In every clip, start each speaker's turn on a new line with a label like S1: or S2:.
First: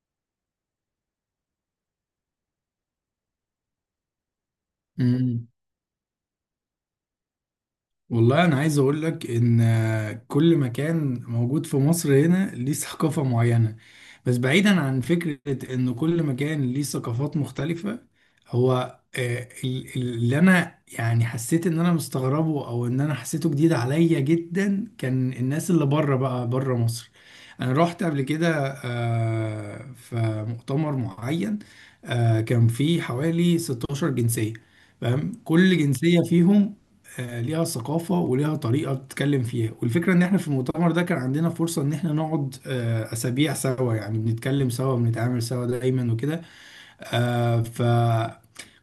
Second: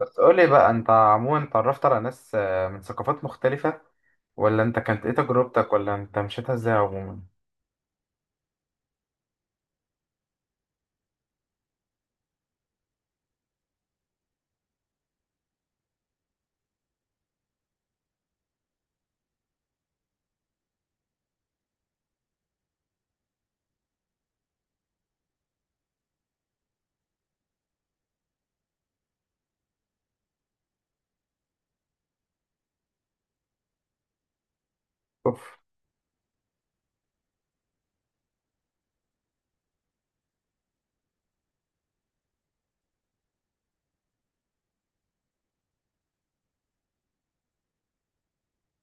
S1: بس قولي بقى، انت عموما اتعرفت على ناس من ثقافات مختلفة، ولا انت كانت ايه
S2: مم.
S1: تجربتك، ولا انت مشيتها ازاي عموما؟
S2: والله انا عايز اقول لك ان كل مكان موجود في مصر هنا ليه ثقافة معينة. بس بعيدا عن فكرة ان كل مكان ليه ثقافات مختلفة، هو اللي انا يعني حسيت ان انا مستغربه او ان انا حسيته جديد عليا جدا كان الناس اللي بره بقى بره مصر. انا رحت قبل كده في مؤتمر معين. كان فيه حوالي 16 جنسية. فاهم،
S1: اوف.
S2: كل جنسية فيهم ليها ثقافة وليها طريقة بتتكلم فيها، والفكرة ان احنا في المؤتمر ده كان عندنا فرصة ان احنا نقعد اسابيع سوا، يعني بنتكلم سوا بنتعامل سوا دايما وكده. آه، ف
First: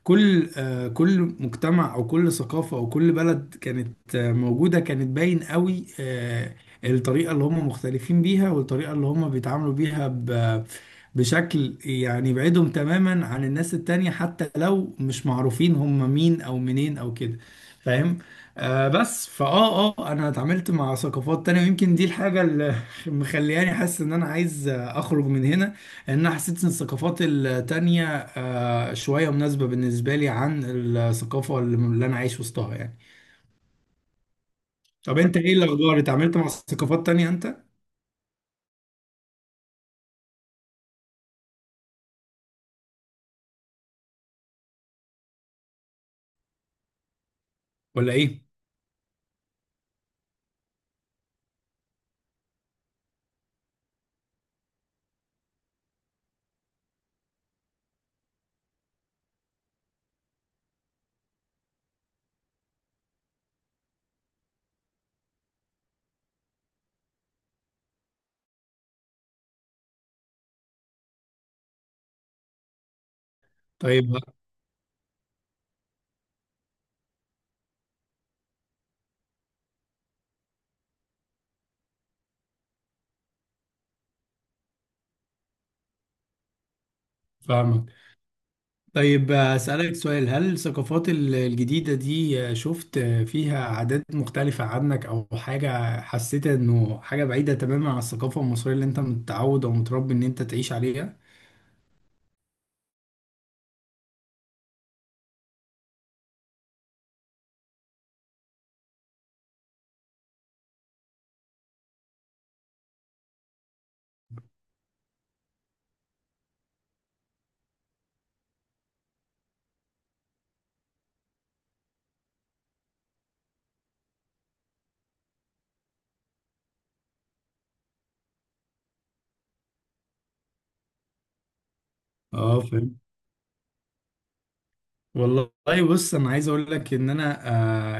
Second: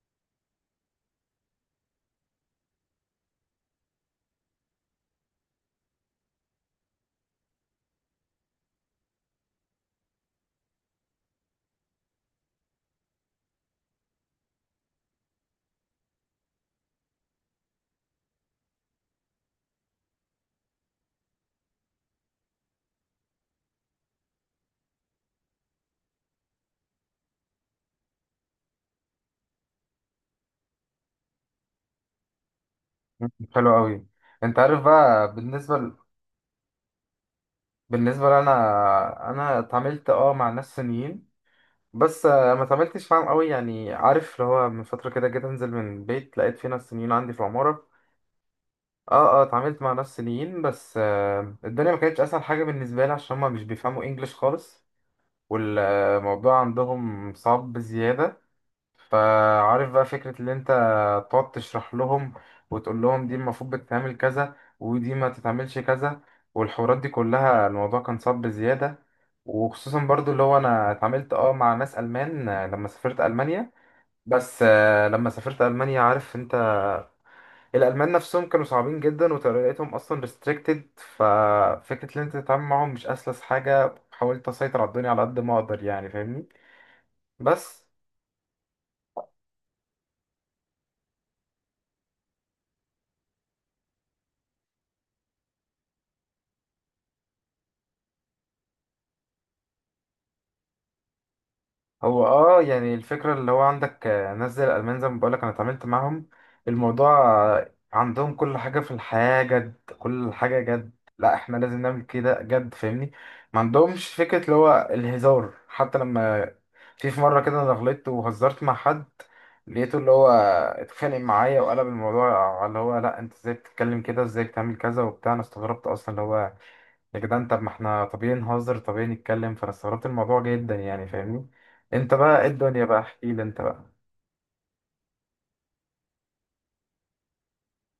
S2: كل مجتمع او كل ثقافه او كل بلد كانت موجوده كانت باين قوي، الطريقه اللي هم مختلفين بيها والطريقه اللي هم بيتعاملوا بيها بشكل يعني يبعدهم تماما عن الناس التانية، حتى لو مش معروفين هم مين او منين او كده. فاهم. بس فاه اه آه، انا اتعاملت مع ثقافات تانية، ويمكن دي الحاجة اللي مخلياني حاسس ان انا عايز اخرج من هنا، لان انا حسيت ان الثقافات التانية شوية مناسبة بالنسبة لي عن الثقافة اللي انا عايش وسطها يعني.
S1: حلو قوي. انت عارف
S2: طب
S1: بقى،
S2: انت ايه
S1: بالنسبة ل...
S2: الاخبار؟ اتعاملت مع ثقافات تانية انت
S1: بالنسبة لنا، انا اتعاملت مع ناس صينيين. بس ما اتعاملتش معاهم قوي، يعني عارف اللي هو، من فترة كده جيت انزل من البيت لقيت في ناس صينيين عندي في العمارة.
S2: ولا ايه؟
S1: اه اتعاملت مع ناس صينيين، بس الدنيا ما كانتش اسهل حاجة بالنسبة لي، عشان هما مش بيفهموا انجليش خالص. والموضوع عندهم صعب بزيادة. فعارف بقى فكرة اللي انت تقعد تشرح لهم، وتقول لهم دي المفروض بتتعمل كذا، ودي ما تتعملش كذا، والحوارات دي كلها الموضوع كان صعب بزيادة. وخصوصا برضو اللي هو انا اتعاملت مع ناس ألمان، لما سافرت ألمانيا.
S2: طيب.
S1: بس لما سافرت ألمانيا، عارف انت، الألمان نفسهم كانوا صعبين جدا، وطريقتهم أصلا restricted. ففكرة اللي انت تتعامل معاهم مش أسلس حاجة، حاولت أسيطر على الدنيا على قد ما أقدر، يعني فاهمني. بس.
S2: فاهمك. طيب، اسالك سؤال: هل الثقافات الجديدة دي شفت فيها عادات مختلفة عنك، او حاجة حسيت انه حاجة بعيدة تماما عن الثقافة المصرية اللي انت متعود او متربي ان انت تعيش عليها؟
S1: هو يعني الفكرة اللي هو، عندك ناس زي الألمان زي ما بقولك أنا اتعاملت معاهم. الموضوع عندهم كل حاجة في الحياة جد، كل حاجة جد. لا احنا لازم نعمل كده جد، فاهمني. ما عندهمش فكرة اللي هو الهزار. حتى لما في مرة كده أنا غلطت وهزرت مع حد، لقيته اللي هو اتخانق معايا، وقلب الموضوع على اللي هو: لا انت ازاي بتتكلم كده، ازاي بتعمل كذا وبتاع؟ انا استغربت اصلا اللي هو، يا جدعان طب ما احنا طبيعي نهزر، طبيعي نتكلم. فانا استغربت الموضوع جدا، يعني فاهمني. انت بقى ايه
S2: اه،
S1: الدنيا؟
S2: فهمت.
S1: بقى احكي لي انت بقى.
S2: والله بص انا عايز اقول لك ان انا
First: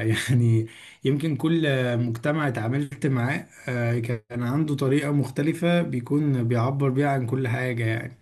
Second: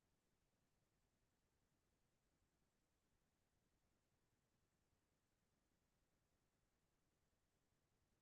S2: آه يعني يمكن كل مجتمع اتعاملت معاه كان عنده طريقة مختلفة بيكون بيعبر بيها عن كل حاجة يعني.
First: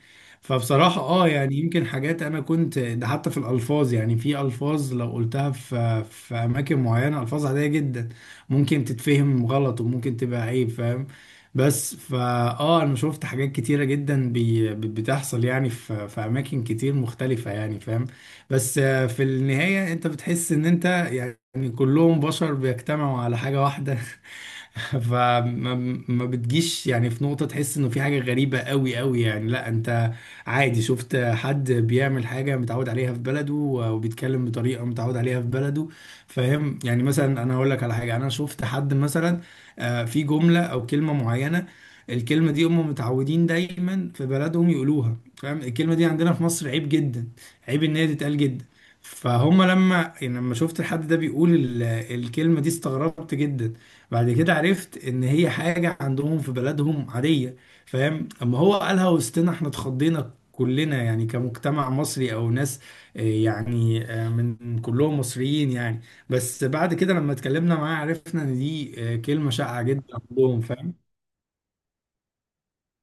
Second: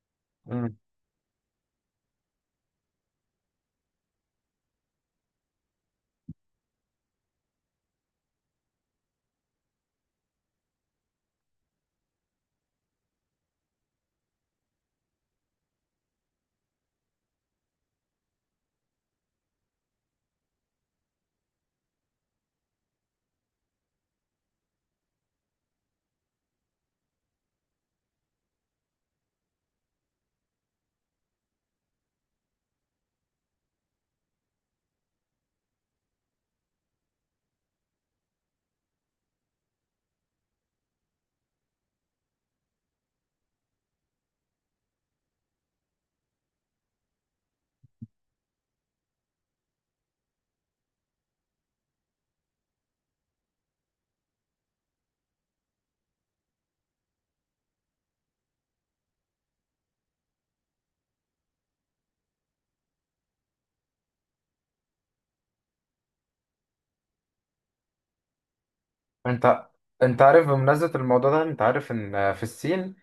S1: مم.
S2: فبصراحة اه يعني يمكن حاجات انا كنت ده حتى في الالفاظ، يعني في الفاظ لو قلتها في اماكن معينة، الفاظ عادية جدا ممكن تتفهم غلط وممكن تبقى عيب. فاهم. بس فا اه انا شفت حاجات كتيرة جدا بتحصل يعني في اماكن كتير مختلفة يعني. فاهم. بس في النهاية انت بتحس ان انت يعني كلهم بشر بيجتمعوا على حاجة واحدة فما ما بتجيش يعني في نقطة تحس انه في حاجة غريبة قوي قوي، يعني لا، انت عادي شفت حد بيعمل حاجة متعود عليها في بلده وبيتكلم بطريقة متعود عليها في بلده. فاهم. يعني مثلا انا هقول لك على حاجة: انا شفت حد مثلا في جملة او كلمة معينة، الكلمة دي هم متعودين دايما في بلدهم يقولوها. فاهم. الكلمة دي عندنا في مصر عيب جدا، عيب ان هي تتقال جدا. فهم لما يعني لما شفت الحد ده بيقول الكلمة دي استغربت جدا. بعد كده عرفت ان هي حاجة عندهم في بلدهم عادية. فاهم. اما هو قالها وسطنا احنا اتخضينا كلنا، يعني كمجتمع مصري او ناس من كلهم مصريين يعني. بس بعد كده لما اتكلمنا معاه عرفنا ان دي كلمة
S1: انت
S2: شائعة جدا
S1: انت عارف
S2: عندهم.
S1: بمناسبة
S2: فاهم.
S1: الموضوع ده، انت عارف ان في الصين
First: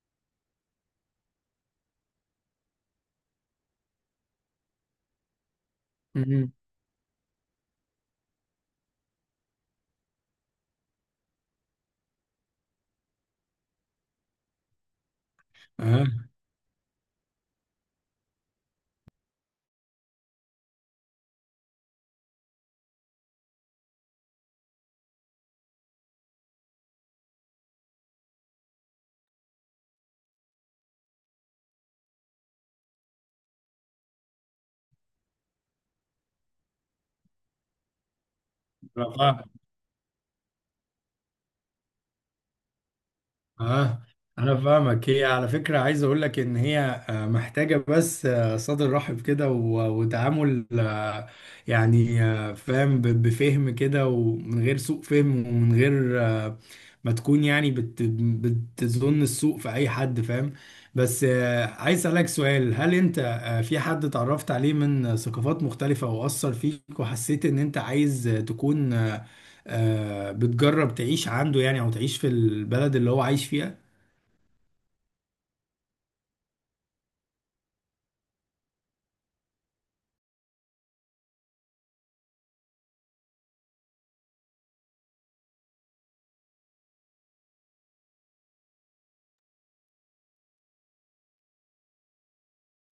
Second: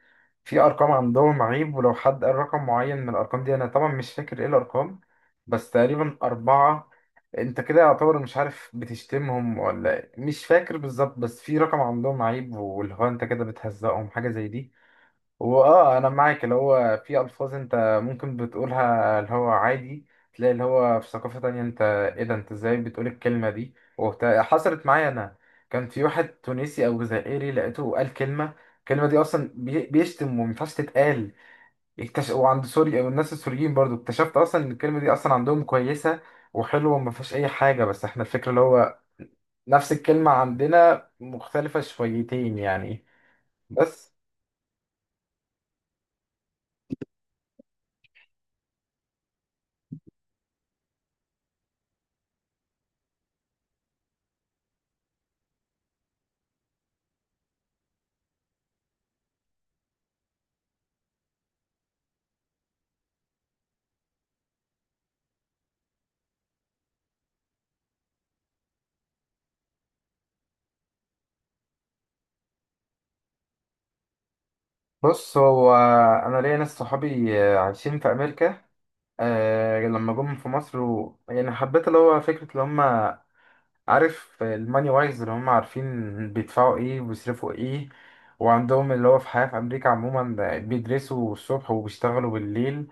S1: في ارقام عندهم عيب، ولو حد قال رقم معين من الارقام دي، انا طبعا مش فاكر ايه الارقام، بس تقريبا
S2: مم.
S1: اربعة. انت كده يعتبر مش عارف، بتشتمهم ولا إيه؟ مش فاكر بالظبط، بس في رقم عندهم عيب، واللي هو انت كده بتهزقهم، حاجة زي دي. هو انا معاك اللي هو، في الفاظ انت ممكن بتقولها اللي هو عادي، تلاقي اللي هو في ثقافة تانية، انت ايه ده؟ انت ازاي بتقول الكلمة دي وبتاع؟ حصلت معايا انا، كان في واحد تونسي او جزائري، لقيته قال كلمة، الكلمة دي اصلا بيشتم، ومينفعش تتقال. وعند سوريا والناس السوريين برضو اكتشفت اصلا ان الكلمة دي اصلا عندهم كويسة، وحلوة، وما فيهاش اي حاجة، بس احنا الفكرة اللي هو،
S2: اه
S1: نفس الكلمة عندنا مختلفة شويتين يعني.
S2: اه
S1: بس.
S2: انا فاهمك. هي على فكره عايز اقول لك ان هي محتاجه بس صدر رحب كده وتعامل، فاهم، بفهم كده ومن غير سوء فهم ومن غير ما تكون يعني بتظن السوء في اي حد. فاهم. بس عايز اسالك سؤال: هل انت في حد اتعرفت عليه من ثقافات مختلفه واثر فيك وحسيت ان انت عايز تكون بتجرب تعيش عنده، يعني او تعيش في البلد اللي هو عايش فيها؟
S1: بص هو انا ليا ناس صحابي عايشين في امريكا. لما جم في مصر يعني حبيت اللي هو فكره اللي هم، عارف، الماني وايز اللي هم عارفين بيدفعوا ايه وبيصرفوا ايه، وعندهم اللي هو في حياه في امريكا عموما بيدرسوا الصبح وبيشتغلوا بالليل.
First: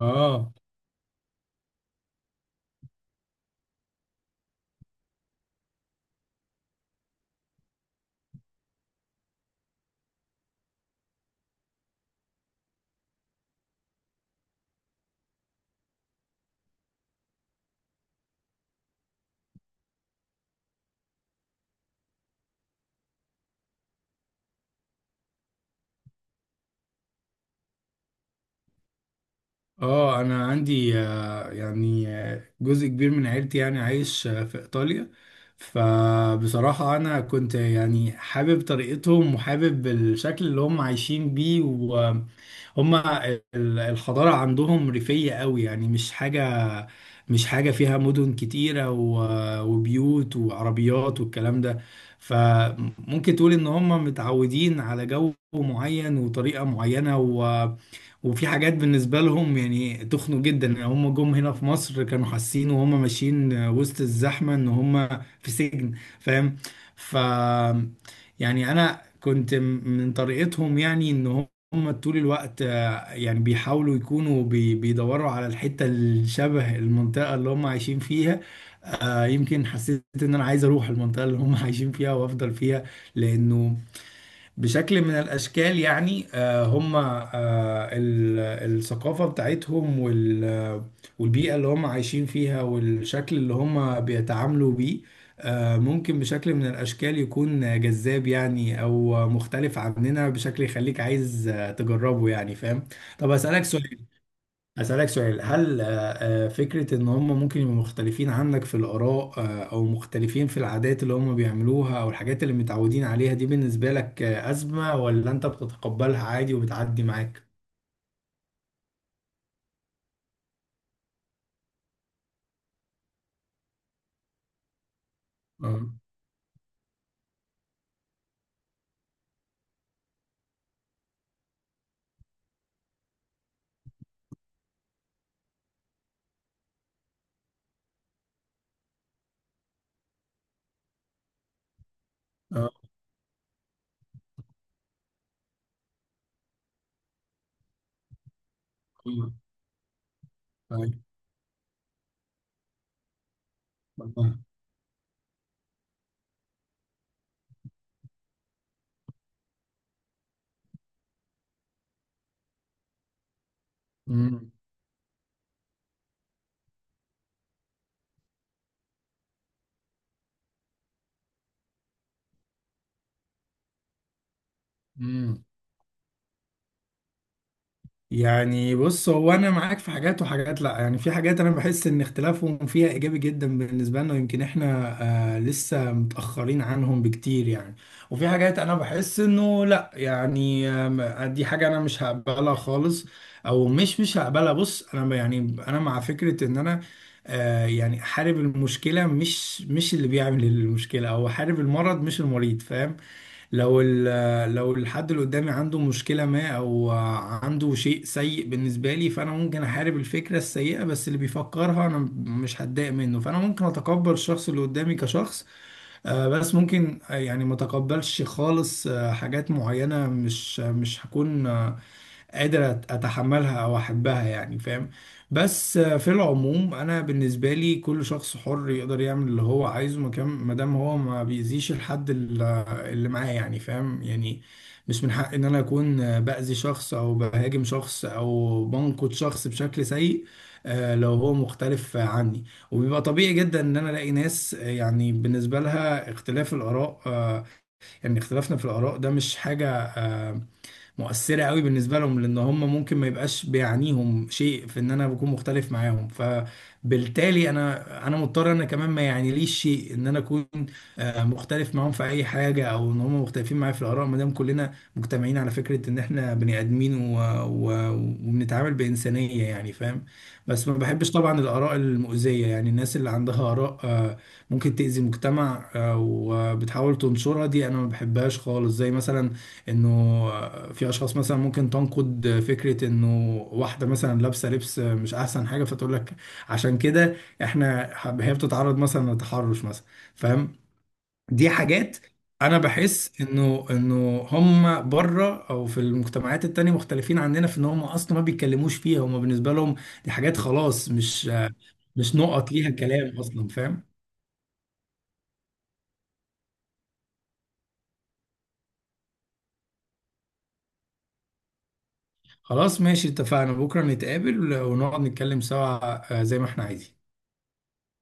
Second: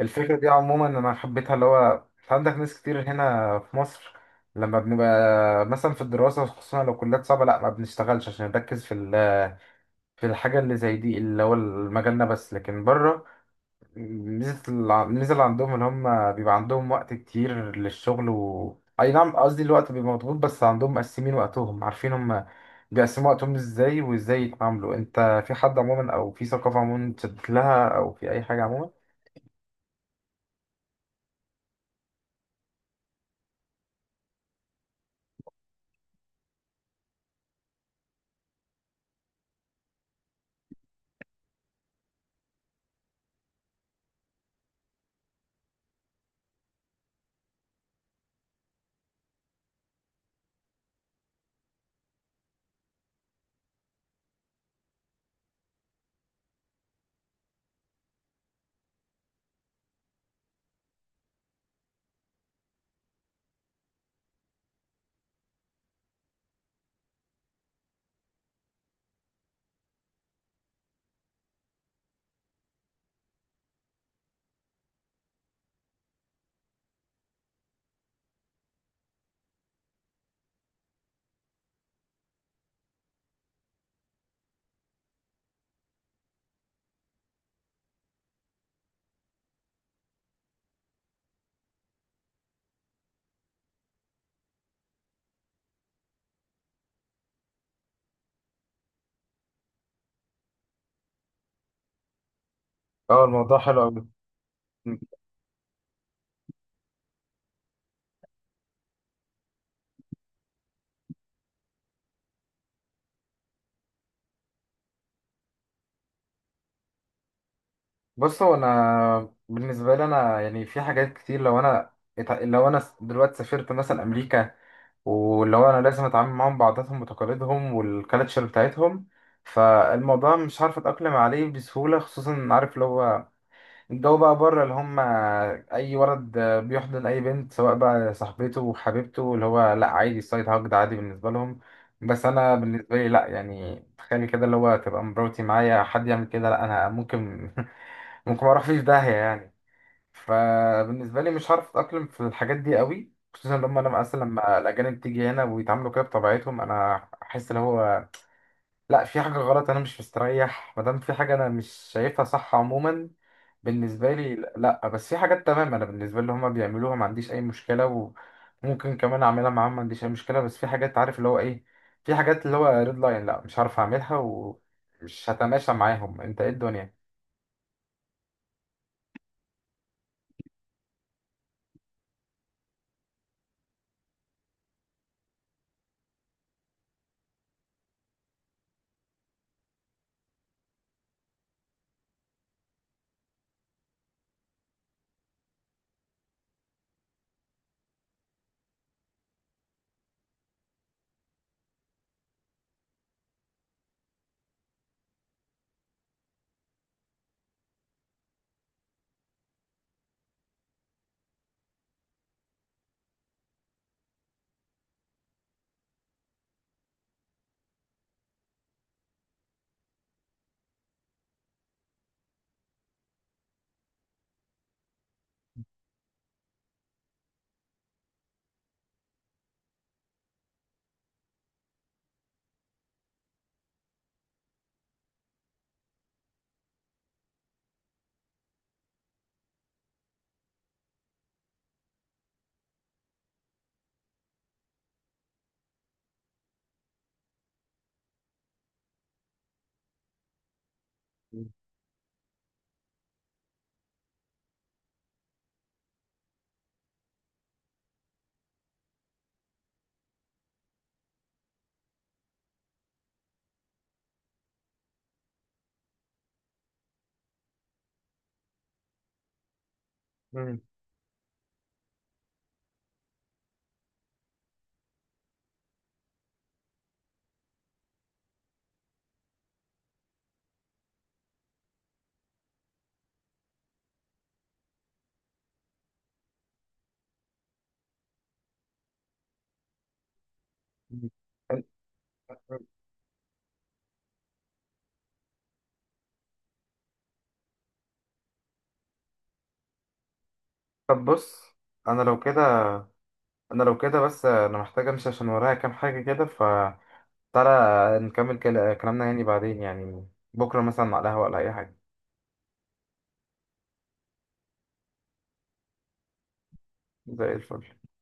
S1: الفكره دي
S2: اه
S1: عموما انا حبيتها اللي هو، عندك ناس كتير هنا في مصر، لما بنبقى مثلا في الدراسه، خصوصا لو كليات صعبه، لا ما بنشتغلش، عشان نركز في الحاجة اللي زي دي اللي هو مجالنا، بس لكن بره، الميزة اللي عندهم اللي هم بيبقى عندهم وقت كتير للشغل، و أي نعم قصدي الوقت بيبقى مضغوط، بس عندهم مقسمين وقتهم، عارفين هم بيقسموا وقتهم ازاي وازاي يتعاملوا. انت في حد عموما، او في ثقافة عموما تشدت لها، او في اي حاجة عموما؟
S2: اه انا عندي جزء كبير من عيلتي يعني عايش في ايطاليا. فبصراحة انا كنت يعني حابب طريقتهم وحابب الشكل اللي هم عايشين بيه، وهم الحضارة عندهم ريفية قوي، يعني مش حاجة فيها مدن كتيرة وبيوت وعربيات والكلام ده. فممكن تقول ان هم متعودين على جو معين وطريقة معينة. وفي حاجات بالنسبة لهم يعني تخنوا جدا، يعني هم جم هنا في مصر كانوا حاسين وهم ماشيين وسط الزحمة ان هم في سجن. فاهم. ف يعني انا كنت من طريقتهم، يعني ان هم طول الوقت يعني بيحاولوا يكونوا بيدوروا على الحتة الشبه المنطقة اللي هم عايشين فيها. يمكن حسيت ان انا عايز اروح المنطقة اللي هم عايشين فيها وافضل فيها، لانه بشكل من الأشكال يعني، ال- الثقافة بتاعتهم والبيئة اللي هم عايشين فيها والشكل اللي هم بيتعاملوا بيه ممكن بشكل من الأشكال يكون جذاب، يعني أو مختلف عننا بشكل يخليك عايز تجربه يعني. فاهم.
S1: اه،
S2: طب
S1: الموضوع
S2: أسألك
S1: حلو
S2: سؤال
S1: أوي.
S2: أسألك سؤال هل فكرة إن هم ممكن يبقوا مختلفين عنك في الآراء أو مختلفين في العادات اللي هم بيعملوها أو الحاجات اللي متعودين عليها، دي بالنسبة لك أزمة، ولا أنت بتتقبلها عادي وبتعدي معاك؟
S1: بص هو انا بالنسبه لي انا يعني، في حاجات كتير. لو انا لو انا دلوقتي سافرت مثلا امريكا، واللي هو انا
S2: اه.
S1: لازم اتعامل معاهم بعاداتهم وتقاليدهم والكالتشر بتاعتهم. فالموضوع مش عارف اتاقلم عليه بسهوله، خصوصا عارف اللي هو الجو بقى بره، اللي هم اي ولد بيحضن اي بنت، سواء بقى صاحبته وحبيبته. اللي هو لا عادي، السايد هاج ده عادي بالنسبه لهم. بس انا
S2: اه.
S1: بالنسبه لي لا، يعني تخيلي كده اللي هو تبقى مراتي معايا، حد يعمل كده، لا انا ممكن ما اروح فيه في داهية يعني.
S2: آه.
S1: فبالنسبة لي مش هعرف اتأقلم في الحاجات دي قوي، خصوصا لما انا اصلا
S2: أيوة.
S1: لما الاجانب تيجي هنا ويتعاملوا كده بطبيعتهم، انا احس اللي هو لا، في حاجة غلط، انا مش مستريح ما دام في حاجة انا مش شايفها صح عموما. بالنسبة لي
S2: أمم.
S1: لا، بس في حاجات تمام انا بالنسبة لي هما بيعملوها ما عنديش اي مشكلة، وممكن كمان اعملها معاهم، ما عنديش اي مشكلة، بس في حاجات، عارف اللي هو ايه؟ في حاجات اللي هو ريد لاين، لا مش هعرف اعملها ومش
S2: أمم.
S1: هتماشى معاهم. انت ايه الدنيا؟
S2: يعني بص هو انا معاك في حاجات، وحاجات لا. يعني في حاجات انا بحس ان اختلافهم فيها ايجابي جدا بالنسبه لنا، ويمكن احنا لسه متاخرين عنهم بكتير يعني. وفي حاجات انا بحس انه لا، يعني دي حاجه انا مش هقبلها خالص، او مش هقبلها. بص انا يعني انا مع فكره ان انا يعني احارب المشكله، مش اللي بيعمل المشكله، او احارب المرض مش المريض. فاهم. لو لو الحد اللي قدامي عنده مشكلة ما أو عنده شيء سيء بالنسبة لي، فأنا ممكن أحارب الفكرة السيئة بس اللي بيفكرها، أنا مش هتضايق منه، فأنا ممكن أتقبل الشخص اللي قدامي كشخص، بس ممكن يعني ما أتقبلش خالص حاجات معينة، مش هكون قادر اتحملها او احبها. يعني فاهم. بس في العموم انا بالنسبه لي كل شخص حر يقدر يعمل اللي هو عايزه مكان، ما دام هو ما بيأذيش الحد اللي معاه. يعني فاهم، يعني مش من حق ان انا اكون باذي شخص او بهاجم شخص او بنقد شخص بشكل سيء لو هو مختلف عني. وبيبقى طبيعي جدا ان انا الاقي ناس يعني بالنسبه لها اختلاف الاراء يعني اختلافنا في الاراء ده مش حاجه مؤثرة قوي بالنسبة لهم، لأن هم ممكن ما يبقاش بيعنيهم شيء في إن أنا بكون مختلف معاهم، فبالتالي أنا مضطر أنا كمان ما يعنيليش شيء إن أنا أكون مختلف معاهم في أي حاجة، أو إن هم مختلفين معايا في الآراء، ما دام كلنا مجتمعين على فكرة إن إحنا بني آدمين، و... و... وبنتعامل بإنسانية. يعني فاهم.
S1: مم.
S2: بس ما بحبش طبعا الآراء المؤذية، يعني الناس اللي عندها آراء ممكن تأذي المجتمع وبتحاول تنشرها، دي أنا ما بحبهاش خالص. زي مثلا انه في اشخاص مثلا ممكن تنقد فكره انه واحده مثلا لابسه لبس مش احسن حاجه، فتقول لك عشان كده احنا هي بتتعرض مثلا لتحرش مثلا. فاهم.
S1: مم.
S2: دي حاجات
S1: طب
S2: انا بحس انه هم بره او في المجتمعات التانية مختلفين عننا في ان هم اصلا ما بيتكلموش فيها، هم بالنسبه لهم دي حاجات خلاص مش
S1: بص، انا
S2: مش
S1: لو كده
S2: نقط ليها كلام اصلا.
S1: انا لو
S2: فاهم.
S1: كده بس انا محتاج امشي، عشان ورايا كام حاجه كده، فتعالى نكمل كلامنا يعني بعدين، يعني بكره مثلا على القهوه، ولا اي حاجه.
S2: خلاص ماشي، اتفقنا، بكره نتقابل ونقعد نتكلم سوا زي ما احنا عايزين.
S1: زي الفل.